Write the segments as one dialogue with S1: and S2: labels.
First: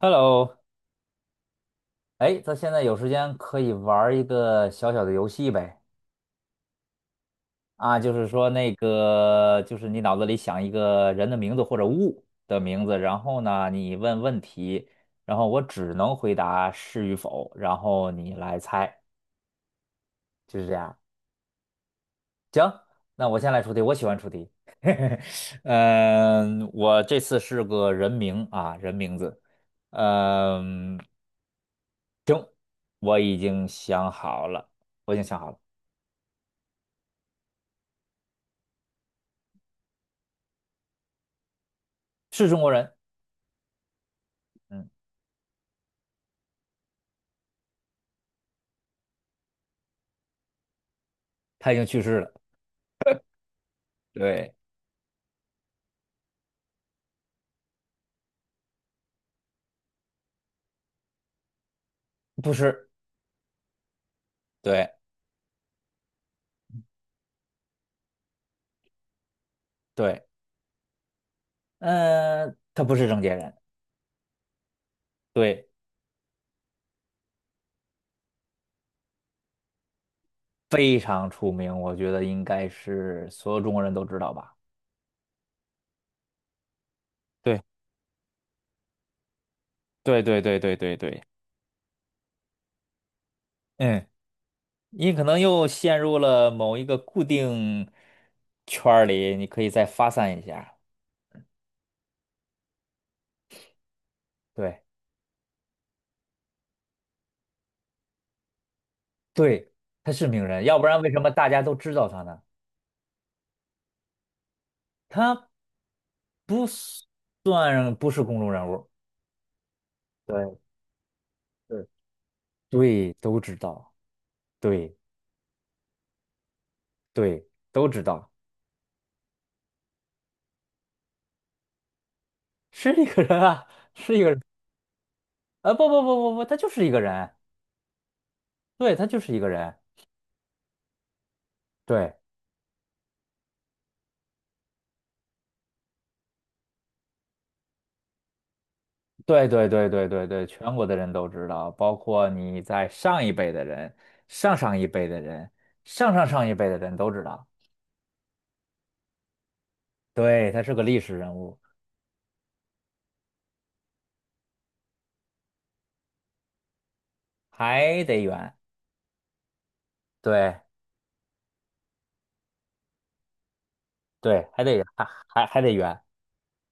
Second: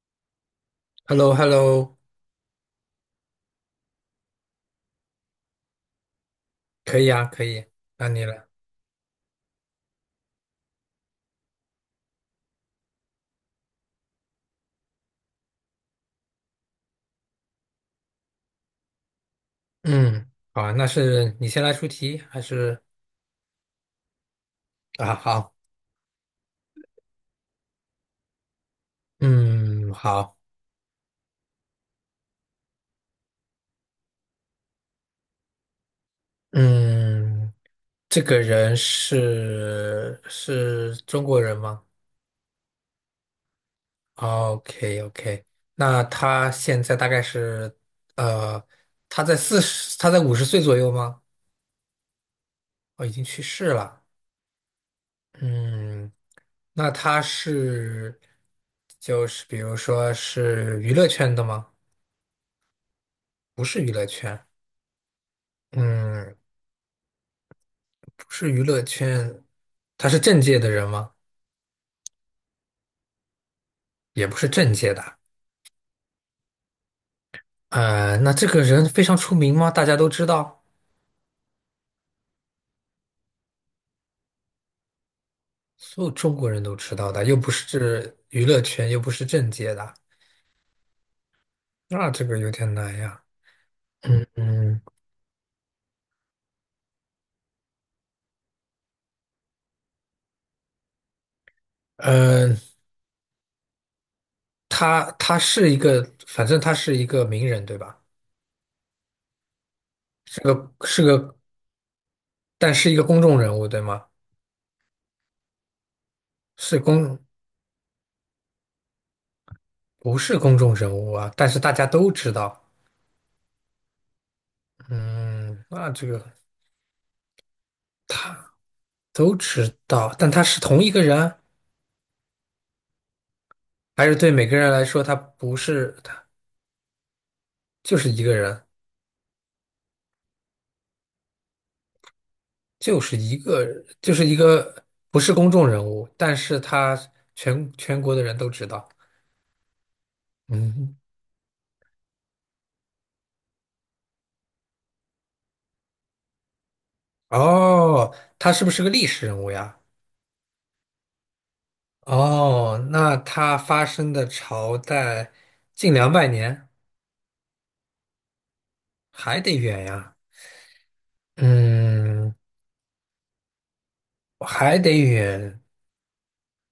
S1: Hello，
S2: Hello hello
S1: 哎，咱现在有时间可以玩儿一个小小的游戏呗？
S2: 可以啊，可以，
S1: 啊，
S2: 那
S1: 就
S2: 你
S1: 是
S2: 来。
S1: 说那个，就是你脑子里想一个人的名字或者物的名字，然后呢，你问问题，然后我只能回答是与否，然后你来猜，
S2: 嗯，
S1: 就
S2: 好
S1: 是这
S2: 啊，那
S1: 样。
S2: 是你先来出题还
S1: 行，
S2: 是
S1: 那我先来出题，我喜欢出题。
S2: 啊？好，
S1: 嗯，我这次是个人名啊，人名字。
S2: 嗯，好，
S1: 嗯，我已经想好了，我已经想好了，
S2: 嗯，这个人是中国人吗
S1: 是中国人。嗯。
S2: ？OK OK，那他现在大概是呃，他在50岁左右吗？
S1: 他已经去世了。
S2: 哦，已经去世了。
S1: 对，
S2: 嗯，那他是就是比如说是娱乐圈的吗？
S1: 不是，
S2: 不是娱乐圈。
S1: 对
S2: 嗯，不是娱乐圈，他是
S1: 对，
S2: 政界的人吗？
S1: 他不是郑解人，
S2: 也不是政界的。
S1: 对，
S2: 那这个人非常出名吗？大家都知道，
S1: 非常出名，我觉得应该是所有中国人都知道吧。
S2: 所有中国人都知道的，又不是娱乐圈，又不是政界的，
S1: 对对对对对对对，
S2: 那这个有点难呀。
S1: 嗯，
S2: 嗯嗯，
S1: 你可能又陷入了某一个固定圈儿里，你可以再发散一下。
S2: 呃，
S1: 对，
S2: 他他是一个，反正他是一个名人，对吧？
S1: 对，他是
S2: 是
S1: 名人，
S2: 个
S1: 要不然
S2: 是
S1: 为什么
S2: 个，
S1: 大家都知道他呢？
S2: 但是一个公众人物，对吗？
S1: 他不
S2: 是公，
S1: 算不是公众人物。
S2: 不是
S1: 对
S2: 公众人物啊，但是大
S1: 对，
S2: 家都知道。
S1: 对，都知道。对。
S2: 嗯，那这个。
S1: 对，都知道
S2: 都知道，但他是同一个人，
S1: 是一个人啊，
S2: 还是
S1: 是一个
S2: 对
S1: 人
S2: 每个人来说，他不
S1: 啊，不
S2: 是，
S1: 不不
S2: 他
S1: 不不，他就是一个人，
S2: 就是一个人，
S1: 对，他就是一个人，对
S2: 就是一个，就是一个不是公众人物，但是他全国的人都知道。
S1: 对对对对对对，全国的
S2: 嗯，
S1: 人都知道，包括你在上一辈的人、上上一辈的人、上上上一辈的人都知道，
S2: 哦，他是不是个历史人物呀？
S1: 对，他是个历史人物，
S2: 哦，那他发生的朝代近200年，
S1: 还得圆，
S2: 还得远呀。
S1: 对
S2: 嗯，
S1: 对，还得
S2: 还
S1: 圆，
S2: 得
S1: 还
S2: 远，
S1: 得圆，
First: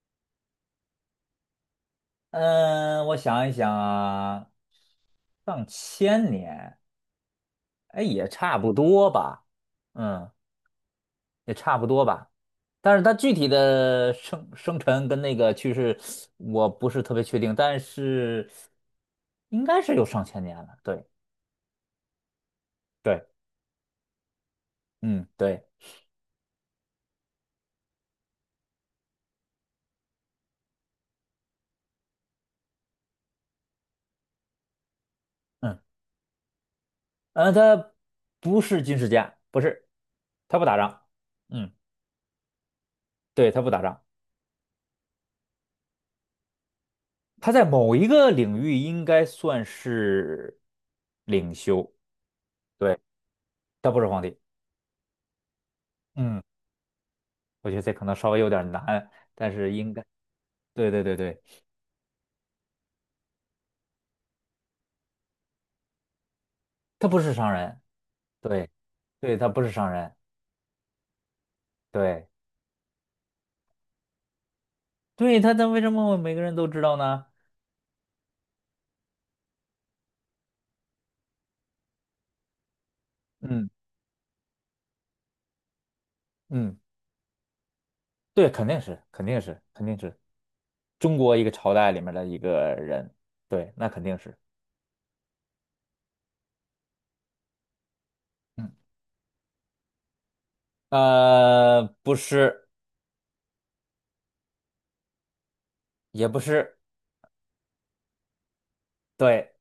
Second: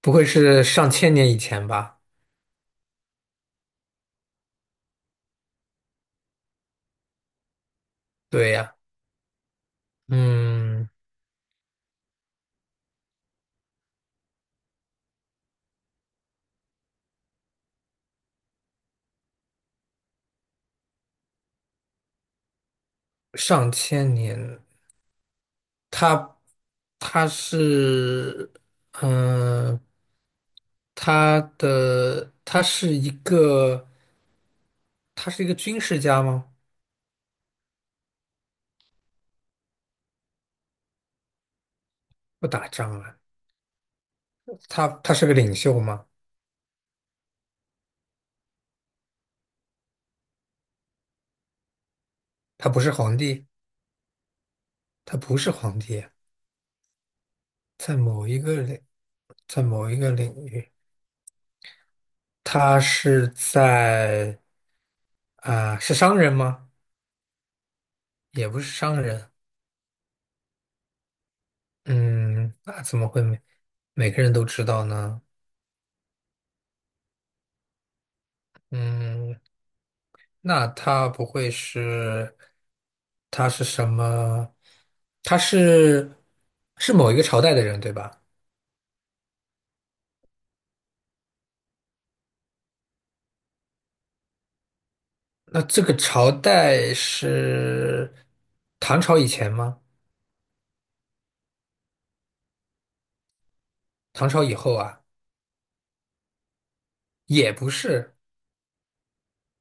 S2: 不会是上千年以前吧？
S1: 嗯，我想一想啊，上千年，哎，也
S2: 对
S1: 差不
S2: 呀。
S1: 多吧，嗯，
S2: 嗯。
S1: 也差不多吧。但是他具体的生辰跟那个趋势，我不是特别确定，但是应该是有上千年了。对对，
S2: 上千年，
S1: 嗯对
S2: 他，他是嗯、呃他的他是一个，他是一个
S1: 嗯，
S2: 军事家吗？
S1: 他不是军事家，不是，他不打仗。嗯，
S2: 不打仗啊，
S1: 对，他不打仗，
S2: 他是个领袖吗？
S1: 他在某一个领域应该算是领袖。
S2: 他不是
S1: 对，
S2: 皇帝，
S1: 他不是皇帝。
S2: 他不是皇帝啊，
S1: 嗯，我觉得这
S2: 在
S1: 可能
S2: 某
S1: 稍
S2: 一
S1: 微有
S2: 个
S1: 点
S2: 领，
S1: 难，但
S2: 在
S1: 是
S2: 某
S1: 应
S2: 一
S1: 该，
S2: 个领域，
S1: 对对对对，
S2: 他是在啊、是商人吗？
S1: 他不是商人。
S2: 也不是
S1: 对
S2: 商人，
S1: 对，他不是商人。对
S2: 嗯，那怎么会每个人都知道呢？
S1: 对，他为什么每个人都知道呢？
S2: 嗯，那他不会是，他是
S1: 嗯
S2: 什么？他是
S1: 嗯，
S2: 是某一个朝代的人，对吧？
S1: 对，肯定是，肯定是，肯定是中国一个朝代里面的一个人，对，那肯定是，
S2: 那这个朝代是
S1: 嗯，
S2: 唐朝以前吗？
S1: 不是，
S2: 唐朝以后啊？
S1: 也不是，
S2: 也不是，
S1: 对，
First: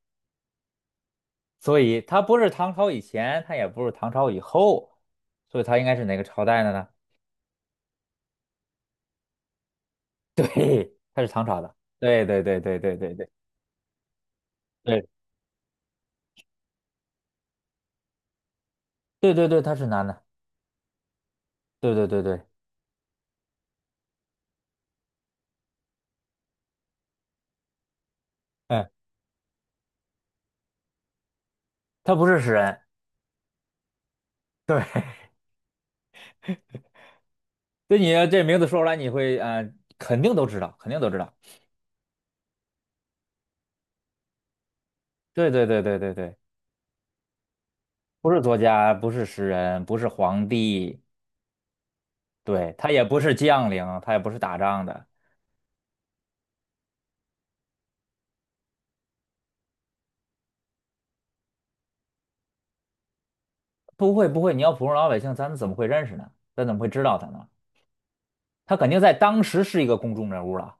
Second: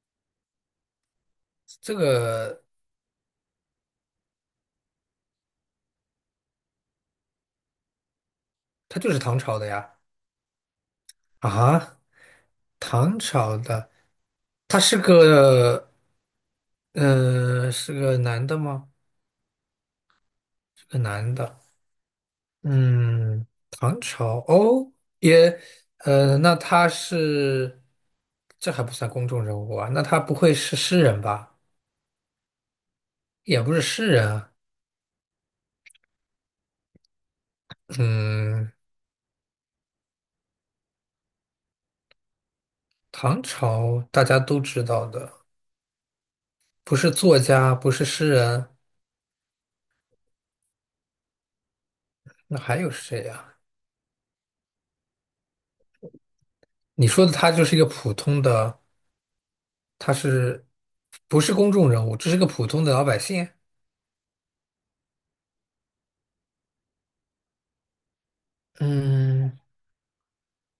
S1: 所
S2: 这
S1: 以他不是
S2: 个
S1: 唐朝以前，他也不是唐朝以后，所以他应该是哪个朝代的呢？
S2: 他就是唐朝的呀。
S1: 对，他是唐朝的，
S2: 啊，
S1: 对对对对对对
S2: 唐
S1: 对
S2: 朝的，他是
S1: 对
S2: 个，呃，是个男的吗？
S1: 对对对，他是男的，
S2: 是个男的。
S1: 对对对对，
S2: 嗯，唐朝哦，也，呃，那他是，这还
S1: 嗯，
S2: 不算公众人物啊？那他不会是诗人吧？
S1: 他不是诗人，
S2: 也不是诗人啊。
S1: 对。对你这名字
S2: 嗯，
S1: 说出来，你会肯定都知道，肯定都知道。
S2: 唐朝大家都知道的，
S1: 对对对对对对，
S2: 不是作家，不是诗
S1: 不是作
S2: 人，
S1: 家，不是诗人，不是皇帝，
S2: 那
S1: 对，
S2: 还
S1: 他
S2: 有
S1: 也不
S2: 谁
S1: 是
S2: 呀？
S1: 将领，他也不是打仗的。
S2: 你说的他就是一个普通的，他是不是公众人物？只是个普通的老百姓。
S1: 不会不会，你要普通老百姓，咱怎么会认识呢？咱怎么会知道他呢？他肯定在当
S2: 嗯，
S1: 时是一个公众人物了。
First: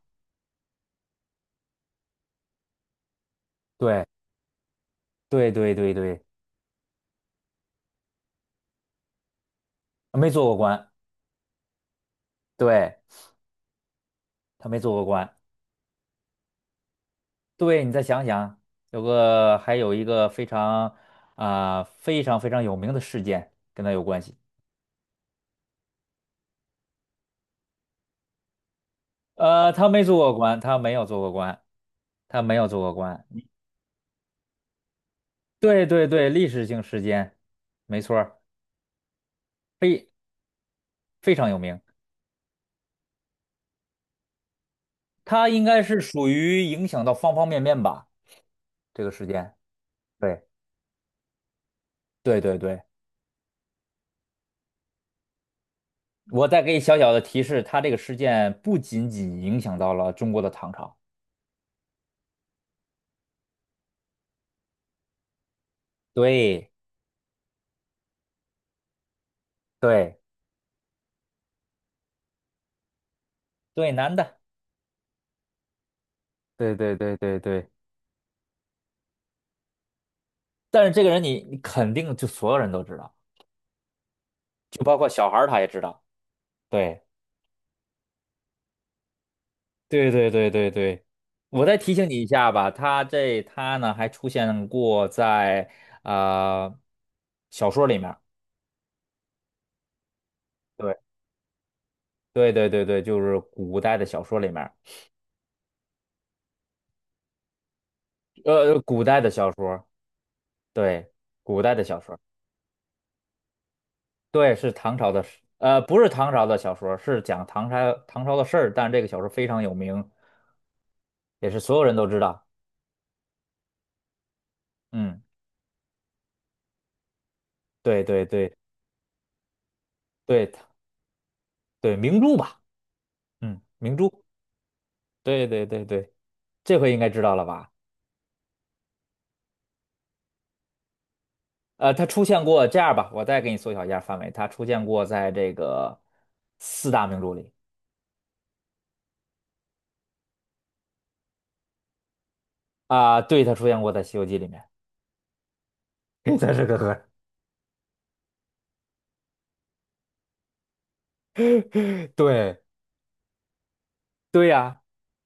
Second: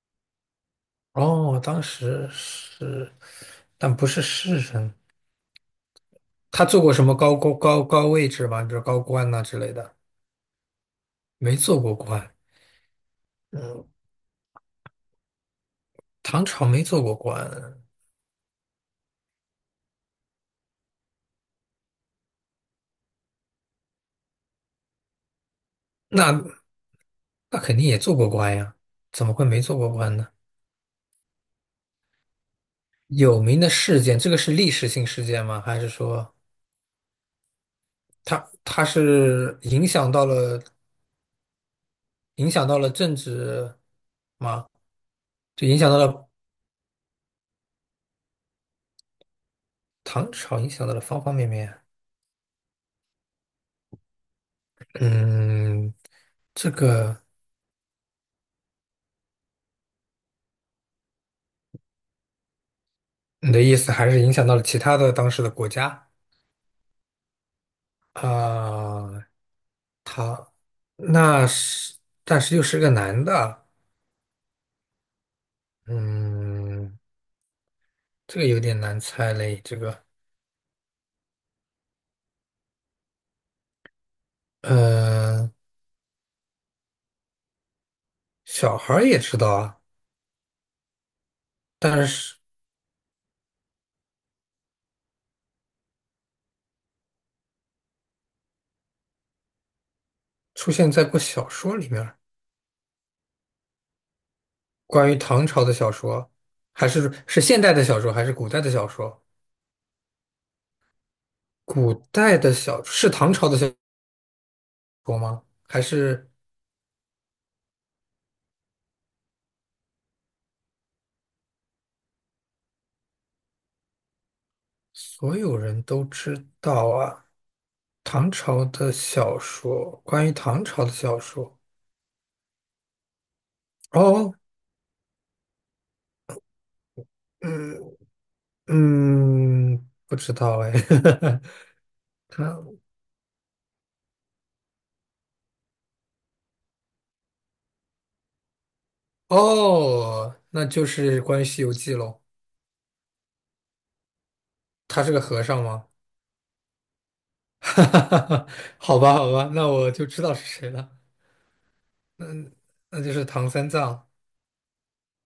S2: 哦，当时是，但
S1: 对
S2: 不是诗人。
S1: 对对对对，
S2: 他做过什么高位置吗？比如高官呐、之类的，
S1: 没做过官，
S2: 没做过官。
S1: 对，
S2: 嗯，
S1: 他没做过官。
S2: 唐朝没做过官，
S1: 对，你再想想，有个还有一个非常非常有名的事件跟他有关系。
S2: 那那肯定也做过官呀，怎么会没做
S1: 他
S2: 过
S1: 没
S2: 官
S1: 做
S2: 呢？
S1: 过官，他没有做过官，他没有做过官。
S2: 有名的事件，这个是历史性事件吗？还
S1: 对
S2: 是
S1: 对对，
S2: 说
S1: 历史性事件，没错儿，
S2: 他是影
S1: 非
S2: 响到了
S1: 非常有名。
S2: 影响到了政治吗？
S1: 他应
S2: 就影
S1: 该
S2: 响到
S1: 是属
S2: 了
S1: 于影响到方方面面吧，这个事件。
S2: 唐
S1: 对
S2: 朝，影响到了方方面面。
S1: 对对对，
S2: 嗯，
S1: 我再
S2: 这
S1: 给你小小的
S2: 个
S1: 提示，他这个事件不仅仅影响到了中国的唐朝。
S2: 你的意思还是影响到了其他的当时的国家
S1: 对
S2: 啊？
S1: 对
S2: 他那是，但是又是个男的，
S1: 对，男的。对对
S2: 嗯，
S1: 对对对，
S2: 这个有点难猜嘞。这个，
S1: 但是这个人你肯定就所有人都知道，就包括小孩儿
S2: 嗯，
S1: 他也知道。对。
S2: 小孩儿也知道啊，
S1: 对对对对对，我再提
S2: 但
S1: 醒你一
S2: 是
S1: 下吧，他呢还出现过在啊、呃小说里面儿
S2: 出现
S1: 对
S2: 在过小说里面儿
S1: 对对对对，就是古代的小说里面儿
S2: 关于唐朝的小说，还是现代的小说，还是古代的小
S1: 古代
S2: 说？
S1: 的小说，对，古代的
S2: 古
S1: 小说，
S2: 代的小是唐朝的小
S1: 对，是唐朝
S2: 说
S1: 的事，
S2: 吗？还
S1: 不是
S2: 是
S1: 唐朝的小说，是讲唐朝的事儿，但是这个小说非常有名，也是所有人都知道，嗯，
S2: 所有人都知道啊？
S1: 对对
S2: 唐
S1: 对
S2: 朝的小说，关于
S1: 对
S2: 唐朝的小说，
S1: 对，明珠吧，嗯，明珠，
S2: 哦。
S1: 对对对对，这回应该知道了吧？
S2: 嗯，嗯，不知道哎，
S1: 他出 现
S2: 他
S1: 过，这样吧，我再给你缩小一下范围，他出现过在这个四大名著里
S2: 哦，那就是关于《西游记》喽。
S1: 啊、对，他出现过在《西游记》里面。
S2: 他是个和尚吗？
S1: 它是个和尚
S2: 哈哈哈好吧，好吧，那我就知道是谁了，
S1: 对
S2: 那就是唐三藏。
S1: 对呀，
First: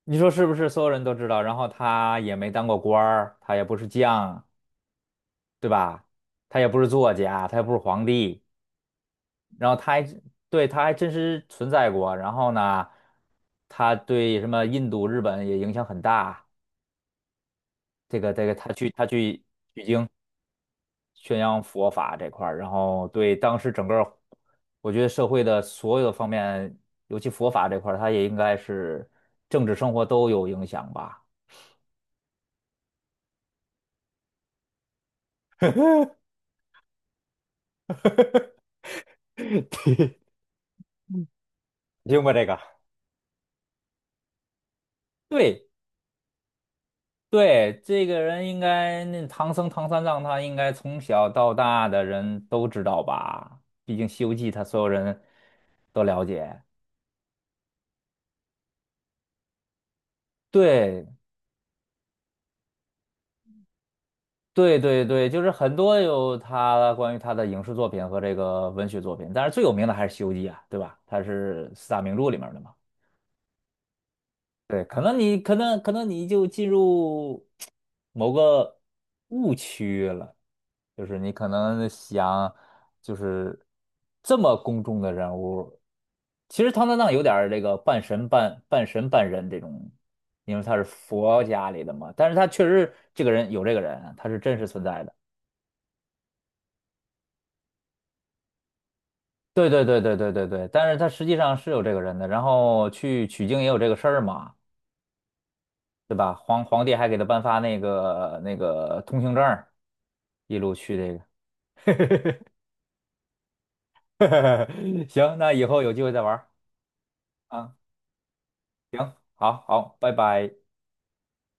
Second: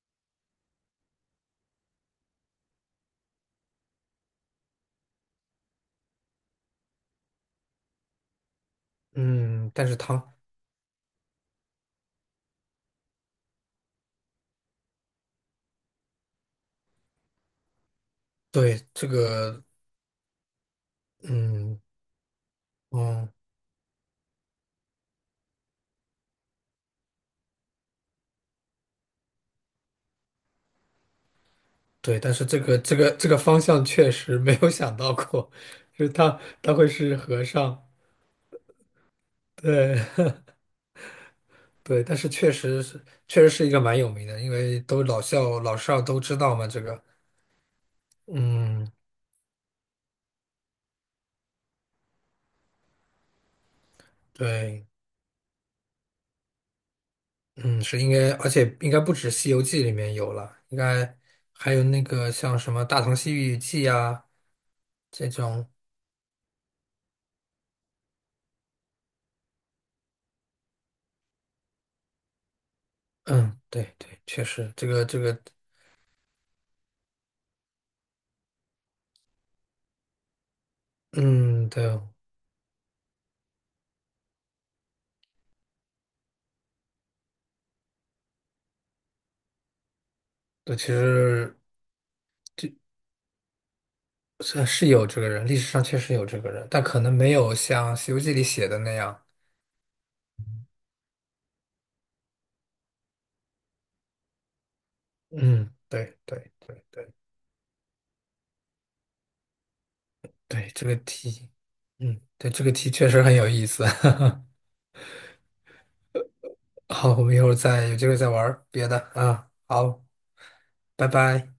S1: 你说是不是？所有人都知道，然后他也没当过官儿，他也不是将，对吧？他也不是作家，他也不是皇帝，然
S2: 嗯，
S1: 后
S2: 但
S1: 他
S2: 是
S1: 还
S2: 唐，
S1: 对他还真实存在过。然后呢，他对什么印度、日本也影响很大。这个，他去
S2: 对，
S1: 他
S2: 这
S1: 去
S2: 个，
S1: 宣扬
S2: 嗯，
S1: 佛法这块儿，然后
S2: 嗯，
S1: 对当时整个儿我觉得社会的所有的方面，尤其佛法这块儿，它也应该是政治生活都有影响吧。
S2: 对，但是这个方向确实没有想到过，就是他会是和尚。对对，但
S1: 听
S2: 是
S1: 过这
S2: 确
S1: 个？
S2: 实是确实是一个蛮有名的，因为都老校
S1: 对
S2: 老少都知道嘛，这个。
S1: 对，这个人应
S2: 嗯，
S1: 该那唐僧唐三藏，他应该从小到大的人都知道吧？毕竟《西游记》，他所有
S2: 对，
S1: 人都了解。
S2: 嗯，是应该，而且应该不止《西游记》里面有了，应
S1: 对
S2: 该还有那个像什么《大唐西域记》啊
S1: 对对对，
S2: 这
S1: 就是
S2: 种，
S1: 很多有他关于他的影视作品和这个文学作品，但是最有名的还是《西游记》啊，对吧？它是四大名著里面的嘛。
S2: 嗯，对对，确实，
S1: 对，可能你可能可能你就进入某个误区了，就是你可
S2: 嗯，
S1: 能
S2: 对
S1: 想就是这么公众的人物，其实唐三藏有点儿这个半神半人这种，因为他
S2: 对，
S1: 是
S2: 其
S1: 佛
S2: 实
S1: 家里的嘛，但是他确实这个人有这个人啊，他是
S2: 这
S1: 真实
S2: 是
S1: 存
S2: 是
S1: 在
S2: 有
S1: 的。
S2: 这个人，历史上确实有这个人，但可能没有像《西游记》里写的那样，
S1: 对对对对对对对，但是他实际上是有这个人的，然后去取经也有这个事儿嘛，
S2: 嗯，
S1: 对
S2: 对
S1: 吧？
S2: 对
S1: 皇皇
S2: 对
S1: 帝还
S2: 对
S1: 给他颁发那个通行证儿，一
S2: 对，
S1: 路
S2: 这个
S1: 去这个。
S2: 题，嗯，对，这个题确实很有意思，
S1: 行，那以后有机会再玩儿
S2: 好，我们一会儿
S1: 啊。
S2: 再有机会再玩儿别的
S1: 行，
S2: 啊。
S1: 好好，
S2: 好，
S1: 拜拜。
S2: 拜拜。